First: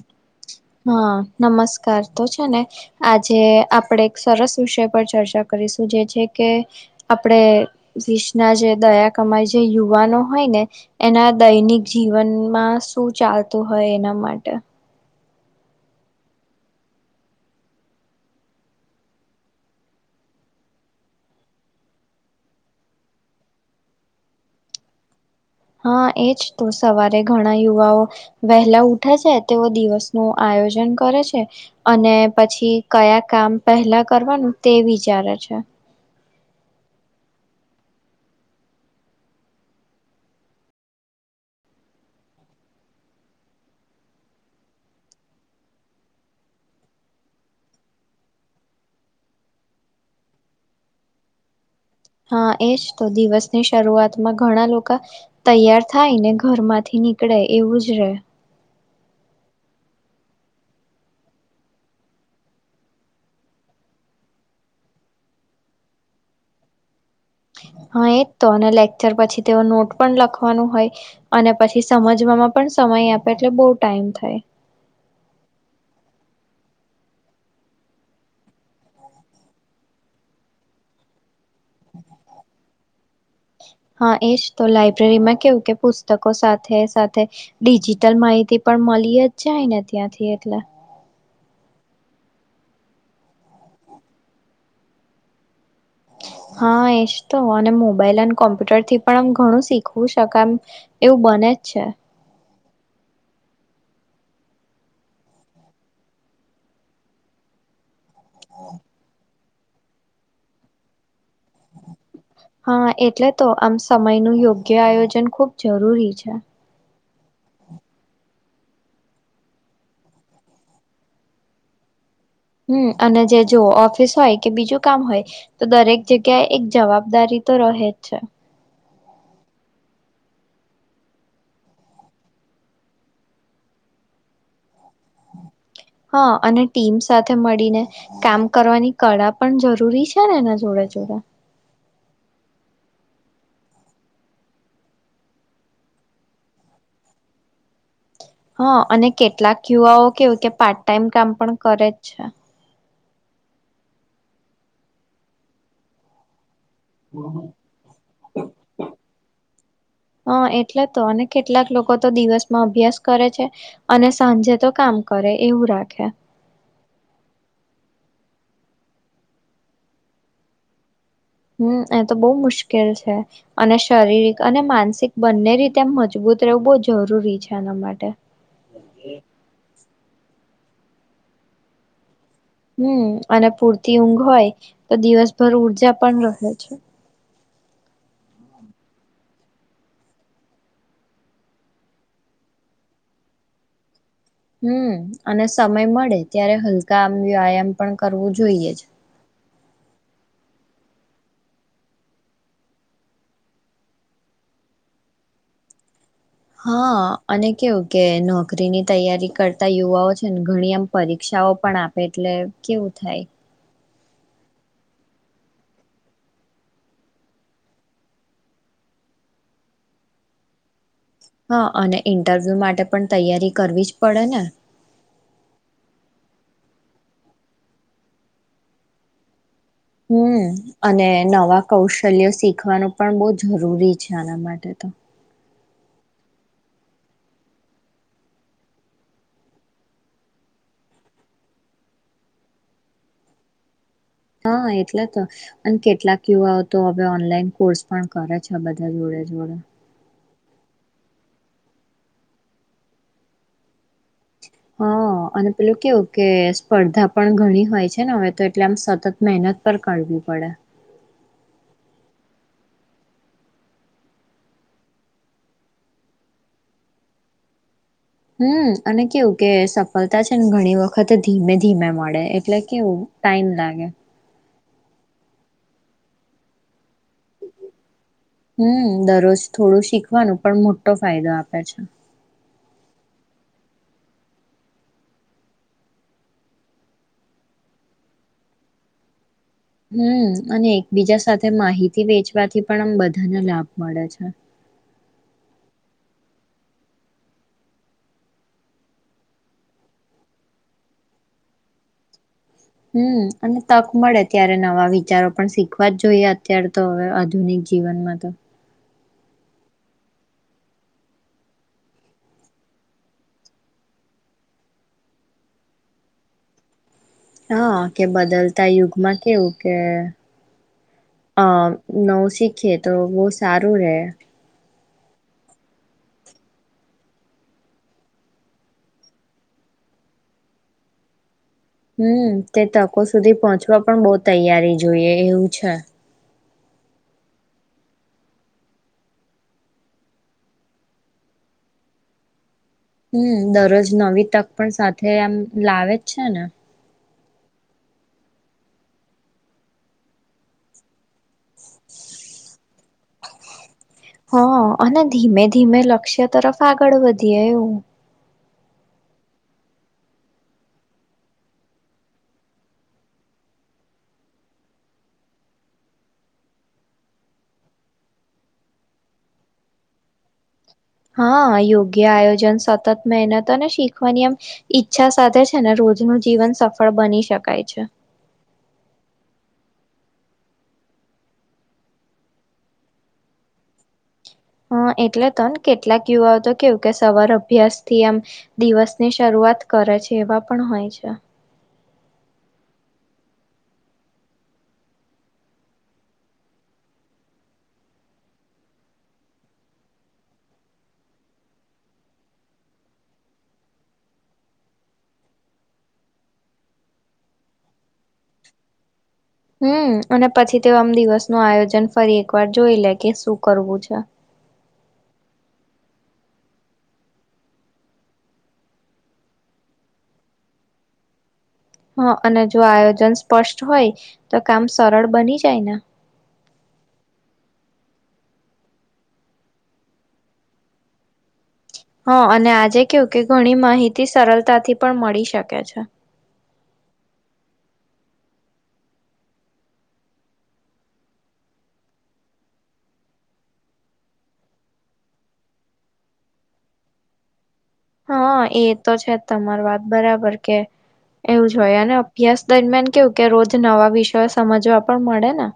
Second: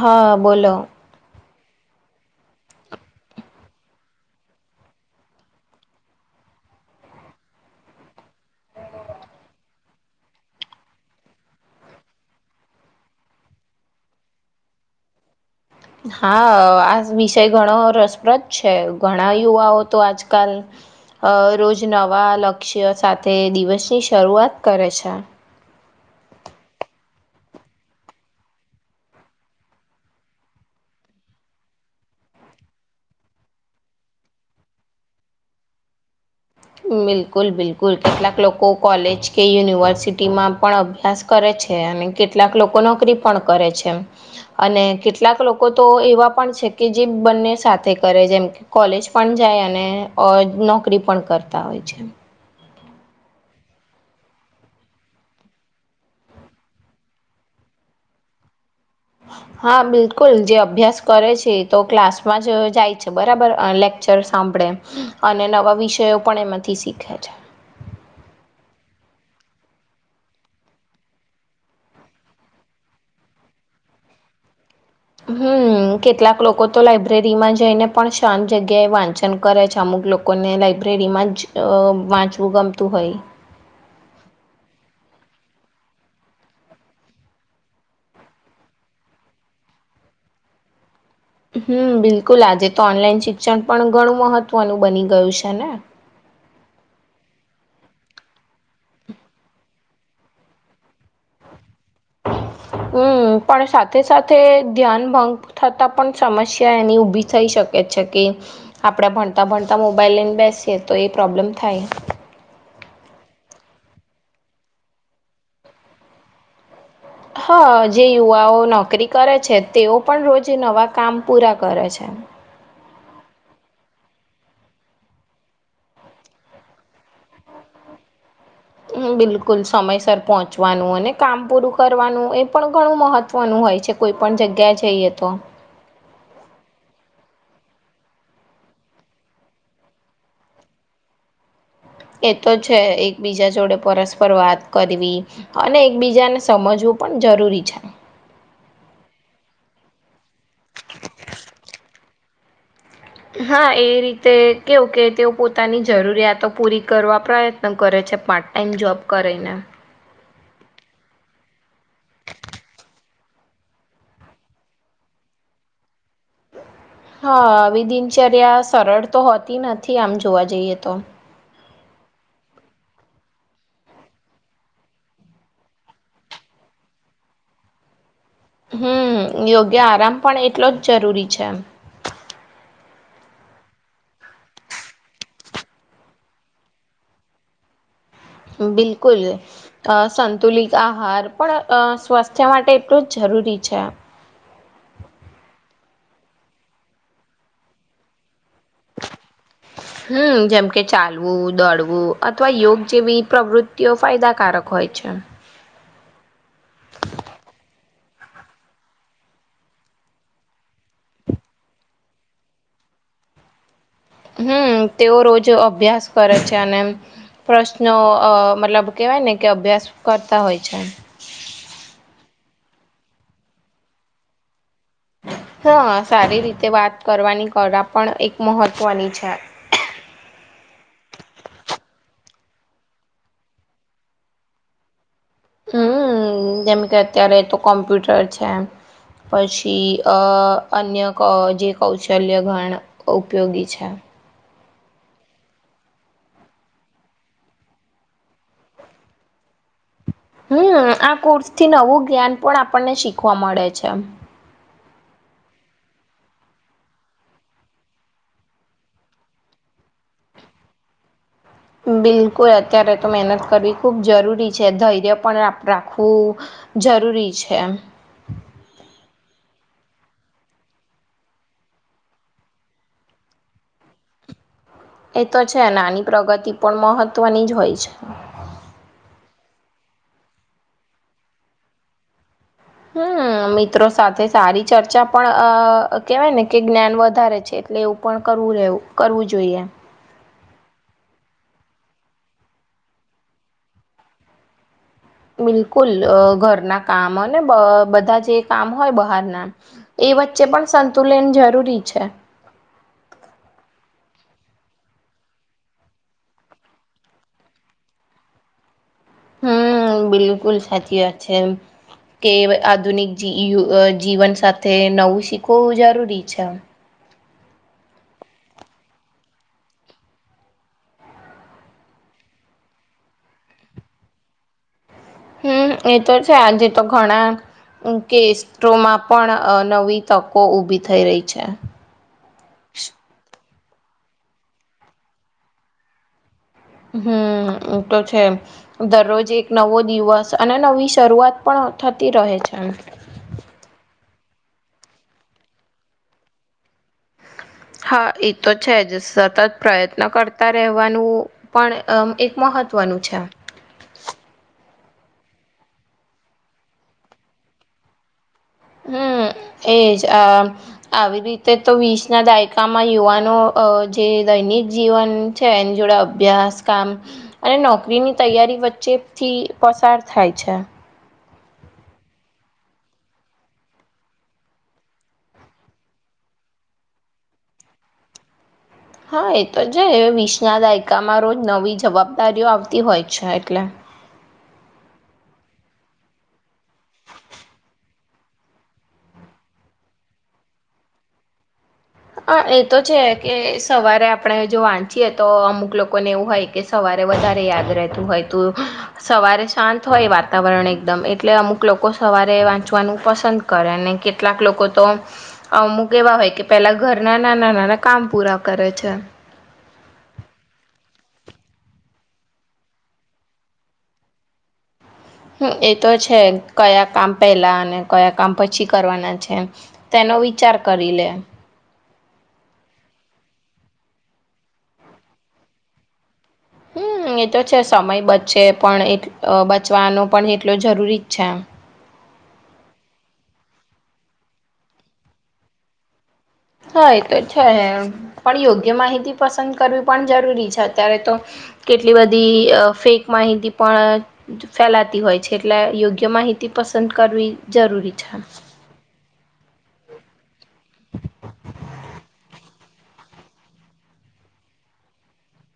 હા બોલો હા નમસ્કાર તો છે ને આજે આપણેે એક સરસ વિષય પર ચર્ચા કરીશું જે છે કે આપણેે વિશના જે દયા કમાય જે યુવાનો હોય ને એના દૈનિક જીવનમાં શું ચાલતું હોય એના માટે હા આ વિષય ઘણો રસપ્રદ છે ઘણા યુવાઓ તો આજકાલ અ રોજ નવા લક્ષ્ય સાથે દિવસની શરૂઆત કરે છે હા એજ તો સવારે ઘણા યુવાઓ વહેલા ઉઠે છે તેઓ દિવસ નુ આ આયોજન કરે છે અને પછી કયા કામ પહેલા કરવાનું તે વિચારે છે હા બિલકુલ બિલકુલ કેટલાક લોકો કોલેજ કે યુનિવર્સિટીમાં પણ અભ્યાસ કરે છે અને કેટલાક લોકો નોકરી પણ કરે છે અને કેટલાક લોકો તો એવા પણ છે કે જે બંને સાથે કરે જેમ કે કોલેજ પણ જાય અને નોકરી પણ કરે હા એજ તો દિવસ ની શરૂઆતમાં ઘણા લોકા તૈયાર થાય ને ઘરમાંથી નીકળે એવું જ છે [unintelligible] હા બિલકુલ જે અભ્યાસ કરે છે તો ક્લાસમાં જ જાય છે બરાબર લેક્ચર સાંભળવા આપણે અને નવા વિષયો પણ એમાંથી શીખે છે [unintelligible] હા એજ તો અને લેક્ચર પછી તેઓ નોટ પણ લખવાનું હોય અને પછી સમજવામાં પણ સમય આપે એટલે બહુ ટાઈમ થાય હમ કેટલાક લોકો તો લાઈબ્રેરીમાં જઈને પણ શાંત જગ્યાએ વાંચન કરે છે અમુક અમુક લોકોને લાઈબ્રેરીમાં જ અ વાંચવું ગમતું હોય હા એજ તો લાયબ્રેરીમાં કેવું કે પુસ્તકો સાથે સાથે ડિજિટલ માહિતી પણ મળે અલી જ જાય ને ત્યાંથી એટલે હમ બિલકુલ આજે તો ઓનલાઈન શિક્ષણ પણ ઘણું મહત્વનું બની ગયું છે ને [inaudible] હા એજ તો અને મોબાઈલ અને કોમ્પ્યુટરથી પણ આમ ઘણું શીખવી શકાય એમ એવું બને જ છે. હમ પણ સાથે સાથે ધ્યાન ભંગ થતા પણ સમસ્યા એની ઉભી થઈ શક છે કે આપડા ભણ તાં ભણતા મોબાઈલ લઈને બેસીએ તો એ પ્રોબ્લેમ થાય હા એટલે તો આમ સમયનું યોગ્ય આયોજન ખુબ જરૂરી છે. હા જે યુવાઓ નોકરી કરે છે તેઓ પણ રોજ નવા કામ પૂરા કરે છે. હમ અને જે જોઓ ઓફિસ હોય કે બીજું કામ હોય તો દરેક જગ્યાએ એક જવાબદારી તો હોય જ છે. બિલકુલ સમયસર પહોંચવાનું અને કામ પૂરું કરવાનું એ પણ ઘણું મહત્વનું હોય છે કોઈ પણ જગ્યાએ જઈએ તો હા અને ટીમ સાથે મળીને કામ કરવાની કળા પણ જરૂરી છે ને એના જોડે જોરે એ તો છે એકબીજા જોડે પરસ્પર વાત કરવી અને એકબીજાને સમજવું પણ જરૂરી છે. હા અને કેટલાક યુવાઓ કેવું કે પાર્ટ ટાઈમ કામ પણ કરે જ છે. હા એ રીતે કેવું કેવુ તેઓ પોતાની જરૂરિયાતો પૂરી કરવા પ્રયત્ન કરે છે પાર્ટ ટાઈમ જોબ કરીને હા એટલે તો અને કરે એવું રાખે હા આવી દિનચર્યા સરળ તો હોતી નથી આમ જોવા જઈએ તો હમ એ તો બહુ મુશ્કેલ છે અને શારીરિક અને માનસિક બંને રીતે એમ મજબૂત એવું બો જરૂરી છે આના માટે હમ યોગ્ય આરામ પણ એટલો જ જરૂરી છે એમ હમ અને પૂરતી ઊંઘ હોય તો દિવસભર ઊર્જા પણ રહે છે. બિલકુલ અ સંતુલિત આહાર પણ અ સ્વાસ્થ્ય માટે એટલું જરૂર જરૂરી છે. હમ અને સમય મળે ત્યારે હલકા આમ વ્યાયામ પણ કરવું જોઈએ જ- [inaudible] હમ જેમકે ચાલવું દોડવું અથવા યોગ જેવી પ્રવૃત્તિઓ ફાયદાકારક હોય અચછા [inaudible] હા અને કેવું કે નોકરીની તૈયારી કરતા યુવાઓ છે ને ઘણી આમ પરીક્ષાઓ પણ આપે એટલે કેવું થાય હમ તેઓ રોજ અભ્યાસ કરે છે અને પ્રશ્નો અ મતલબ કે કઈ ને કે અભ્યાસ કરતા હોય છે. હા અને ઇન્ટરવ્યુ માટે પણ તૈયારી કરવી જ પડે ને હા સારી રીતે વાત કરવાની કળા પણ એક મહત્વની છે. હમ અને નવા કૌશલ્ય શીખવાનું પણ બહુ જરૂરી છે આના માટે તો હમ જેમ કે અત્યારે તો કોમ્પ્યુટર છે. પછી અ અન્ય જે કૌશલ્ય ઘણ ઉપયોગી છે. હા એટલે તો અને કેટલાક યુવાઓ તો હવે ઓનલાઈન કોર્સ પણ કરે છે બધા જોડે જોડે હમ આ કોર્સથી નવું જ્ઞાન પણ આપણને શીખવા મળે છે. હા અને પેલું કેવું કે સ્પર્ધા પણ ઘણી હોય છે ને હવે તો એટલે આમ સતત મહેનત પર કરવી પડા. બિલકુલ અત્યારે તો મહેનત કરવી ખૂબ જરૂરી છે ધૈર્ય પણ રાખવું. જરૂરી છે એ. હમ અને કેવું કે સફળતા છે ને ઘણી વખત ધીમે ધીમે મળે એટલે કેવું. ટાઈમ લાગે. એ તો છે આની પ્રગતિ પણ મહત્વની જ હોય છે. હમ દરરોજ થોડું શીખવાનું પણ મોટો ફાયદો આપે છે. હમ મિત્રો સાથે સારી ચર્ચા પણ અ કેવાય ને કે જ્ઞાન વધારે છે. એટલે એવું પણ કરવું રહેવું કરવું જોઈએ. હમ અને એકબીજા સાથે માહિતી વેચવાથી પણ આમ બધાને લાભ મળે છે. [inaudible] બિલકુલ ઘરના કામ અને બધા જે કામ હોય બહારના. એ વચ્ચે પણ સંતુલન જરૂરી છે. હમ અને તક મળે ત્યારે નવા વિચારો પણ શીખવા જ જોઈએ અત્યારે તો હવે આધુનિક. જીવનમાં તો. હમ બિલકુલ સાચી વા છે. કે આધુનિક જીવન સાથે નવું શીખવવું જરૂરી છે. હા કે બદલતા યુગમાં કેવું કે. અ નવ શીખએ તો બહ સારું રહે. હમ એ તો છે આજે તો ઘણા. કેસ્ટોમાં પણ નવી તકો ઉઊભી થઈ રહી છે. હમ તે તકો સુધી પહોંચવા પણ બહ તૈયારી જોઈએ એવું છે. હમ તો છે દરરોજ એક નવો દિવસ અને નવી શરૂઆત પણ. થતી રહે છે. હમ દરરોજ નવી તક પણ સાથે આમ લાવે જ છે ને. હા એ તો છે જ સતત પ્રયત્ન કરતા રહેવાનું પણ એક. મહત્વનું છે. હા અને ધીમે ધીમે લક્ષ્ય તરફ આગળ વધીએ એવું. હમ એજ આવી રીતે તો વીસ ના દાયકામાં યુવાનો. જે દૈનિક જીવન છે એની જોડે અભ્યાસ કામ અને નોકરીની તૈયારી. વચ્ચે થી પસાર થાય છે. હા યોગ્ય આયોજન સતત મહેનતો ને શીખવાની આમ ઈચ્છા સાથે છે ને. રોજનું જીવન સફળ બની શકાય છે. હા એ તો જ વિષના દાયકામાં રોજ નવી જવાબદારીઓ આવતી હોય છે એટલે. [unintelligible] હ એટલે તો ને કેટલાક યુવાઓ તો કેવું કે સવાર અભ્યાસ થી આમ દિવસની શરૂ. શઆત કરે છે એવા પણ હોય છે. હ એ તો છે કે સવારે આપણે જો વાંચીએ તો અમુક લોકોને એવું હોય કે સવારે. વધ યાદ રહેતું હોય ત સવારે શાંત હોય વાતાવરણ એકદમ એટલે અમુક લોકો. સવારે વાંચવાનું પસંદ કરે અને કેટલાક લોકો તોમક એવા હોય કે. પેલા ઘરના નાના નાના કામ પૂરા કરે છે. હમ અને પછી તે આમ દિવસ નું આયોજન ફરી એકવાર જોઈ લે કે શું કરવું છે. [unintelligible] હ એ તો છે કયા કામ પેલા અને કયા કામ પછી કરવાના છે તેને. નો વિચાર કરી લે. હા અને જો આયોજન સ્પષ્ટ હોય તો કામ સરળ બની જાયને. હમ એ તો છે સમય બચશે પણ એ બચવાનું પણ એટલું જરૂરી જ છે આમ. હા અને આજે કેવું કે ઘણી માહિતી સરળતાથી પણ મળી શકે છે. હા તો છે પણ યોગ્ય માહિતી પસંદ કરવી પણ જરૂરી છે અત્યારે તો. કેટલી બધી ફેક માહિતી પણ ફેલાતી હોય છે એટલે યોગ્ય માહિતી. પસંદ કરવી જરૂરી છે. તમાર વાત બરાબર કે. એવું જ હોય અને અભ્યાસ દરમિયાન કેવું કે રોજ નવા વિષયો સમજવા પણ મળે ને. હ.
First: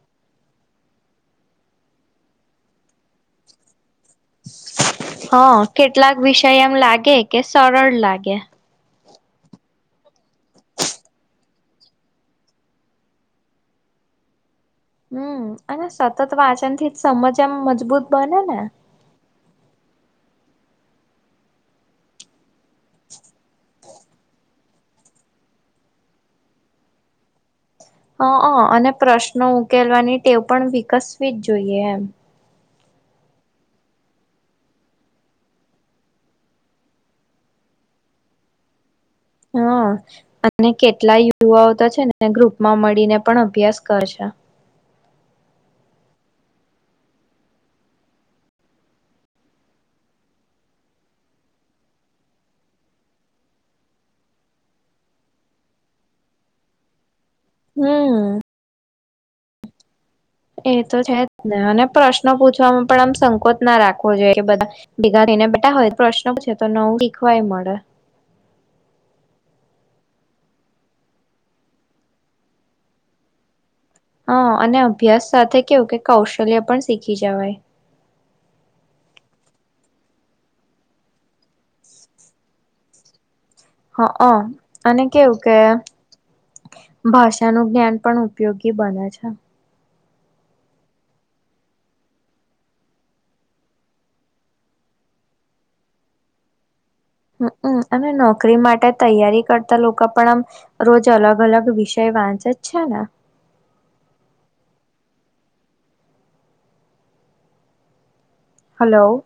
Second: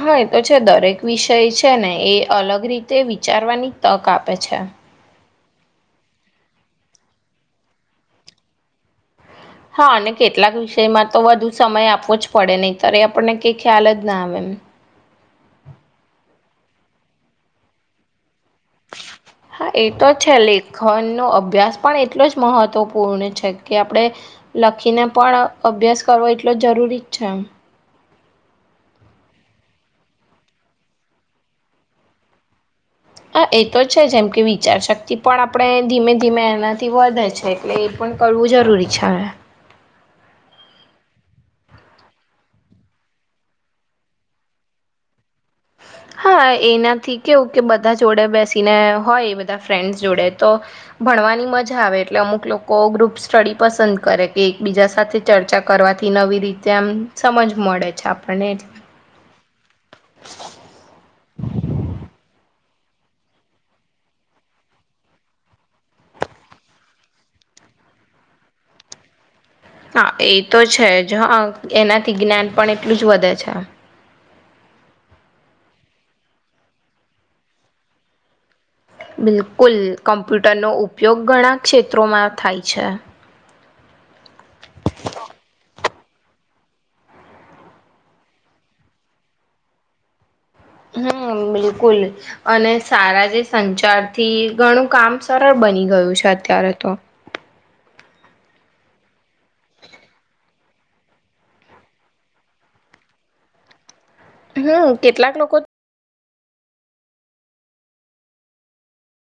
હા એ તો છે દરેક વિષય છે ને એ અલગ રીતે વિચારવાની તક આપે છે. હ કેટલાક વિષય એમ લાગે કે સરળ લાગે. હા અને કેટલાક વિષયમાં તો વધુ સમય આપવો જ પડે નહીિ ત્યારે એ આપણને કઈ ખ્યાલ જ ના આવે એમ. હમ અને સતત વાંચન થી જ સમજ એમ મજબૂત બને ને. હા, એ તો છે. લેખનનો અભ્યાસ પણ એટલો જ મહત્વપૂર્ણ છે.. કે આપણે લખીને પણ અભ્યાસ કરવો એટલો જરૂરી જ છે, એમ. હ, હ, અને પ્રશ્નો ઉકેલવાની ટેવ પણ વિકસવી જ જોઈએ, એમ. હા, એ તો છે. જેમ કે, વિચારશક્તિ પણ આપણે ધીમે ધીમે એનાથી વધે છે, એટલે એ પણ. કરવું જરૂરી છે. હા, અને કેટલાય યુવાઓ તો છે ને, ગ્રુપમાં મળીને પણ અભ્યાસ કરે છે. [unintelligible] હા, એનાથી કેવું કે બધા જોડે બેસીને હોય, બધા ફ્રેન્ડસ જોડે તો. ભણવાની મજા આવે, એટલે અમુક લોકો ગ્રુપ સ્ટડી પસંદ કરે. કે એકબીજા સાથે ચર્ચા કરવાથી નવી રીતે આમ સમજ મળે છે હમ આપણને, એટલે. એ તો છે જ ને. અને પ્રશ્નો પૂછવામાં પણ આમ સંકોચ ના રાખવો જોઈએ, બધાને ને, બેટા હોય પ્રશ્ન પૂછે, તો નવું શીખવાય મળે. હા, એ તો છે જ. હ, એનાથી જ્ઞાન પણ એટલું જ વધે છે. હા, અને અભ્યાસ સાથે કેવું કે, કૌશલ્ય પણ શીખી જવાય. બિલકુલ. કમ્પ્યુટરનો ઉપયોગ ઘણા ક્ષેત્રોમાં થાય છે. હ, હ. અને કેવું કે. ભાષાનું જ્ઞાન પણ ઉપયોગી બને છે. હમ, બિલકુલ. અને સારા જે સંચાર થી ઘણું કામ સરળ બની. બની ગયું છે અત્યારે તો. હ, અને નોકરી માટે તૈયારી કરતા લોકો પણ આમ રોજ અલગ અલગ વિષય વાંચ છાણા. હમ, કેટલાક લોકો તો હલો.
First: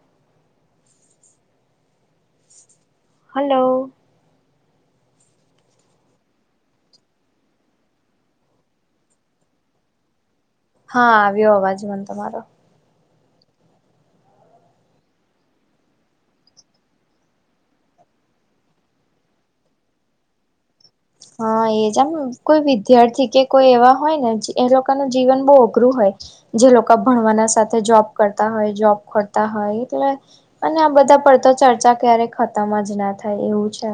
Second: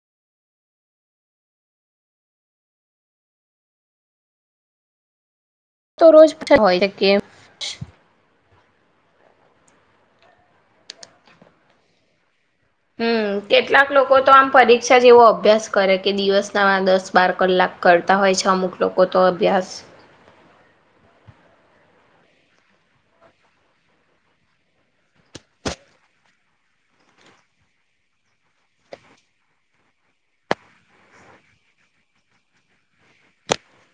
હલો. તો રોજ હોય કે હા, આવ્યો અવાજ. મન તમારો. હમ, કેટલાક લોકો તો આમ પરીક્ષા જેવો અભ્યાસ કરે કે દિવસ ના દસ-બાર કલાક કરે કરતા હોય છે અમુક લોકો તો અભ્યાસ હ. હા, એ જ. કોઈ વિદ્યાર્થી કે કોઈ એવા હોય ને, એ લોકોનું જીવન બહુ અઘરું હોય. જે લોકો ભણવાના સાથે જોબ કરતા હોય, જોબ શોધતા હોય એટલે, અને આ બધા પડતા. તો ચર્ચા ક્યારે ખતમ જ ના થાય એવું છે,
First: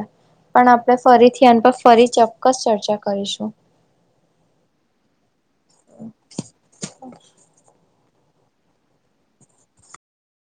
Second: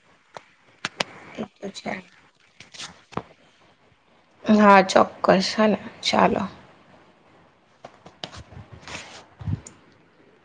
પણ આપણે એ ફરીથીન તો પર છે ફરી ચોક્કસ ચર્ચા કરીશું. હા, ચોક્કસ. હાલ, ચાલો.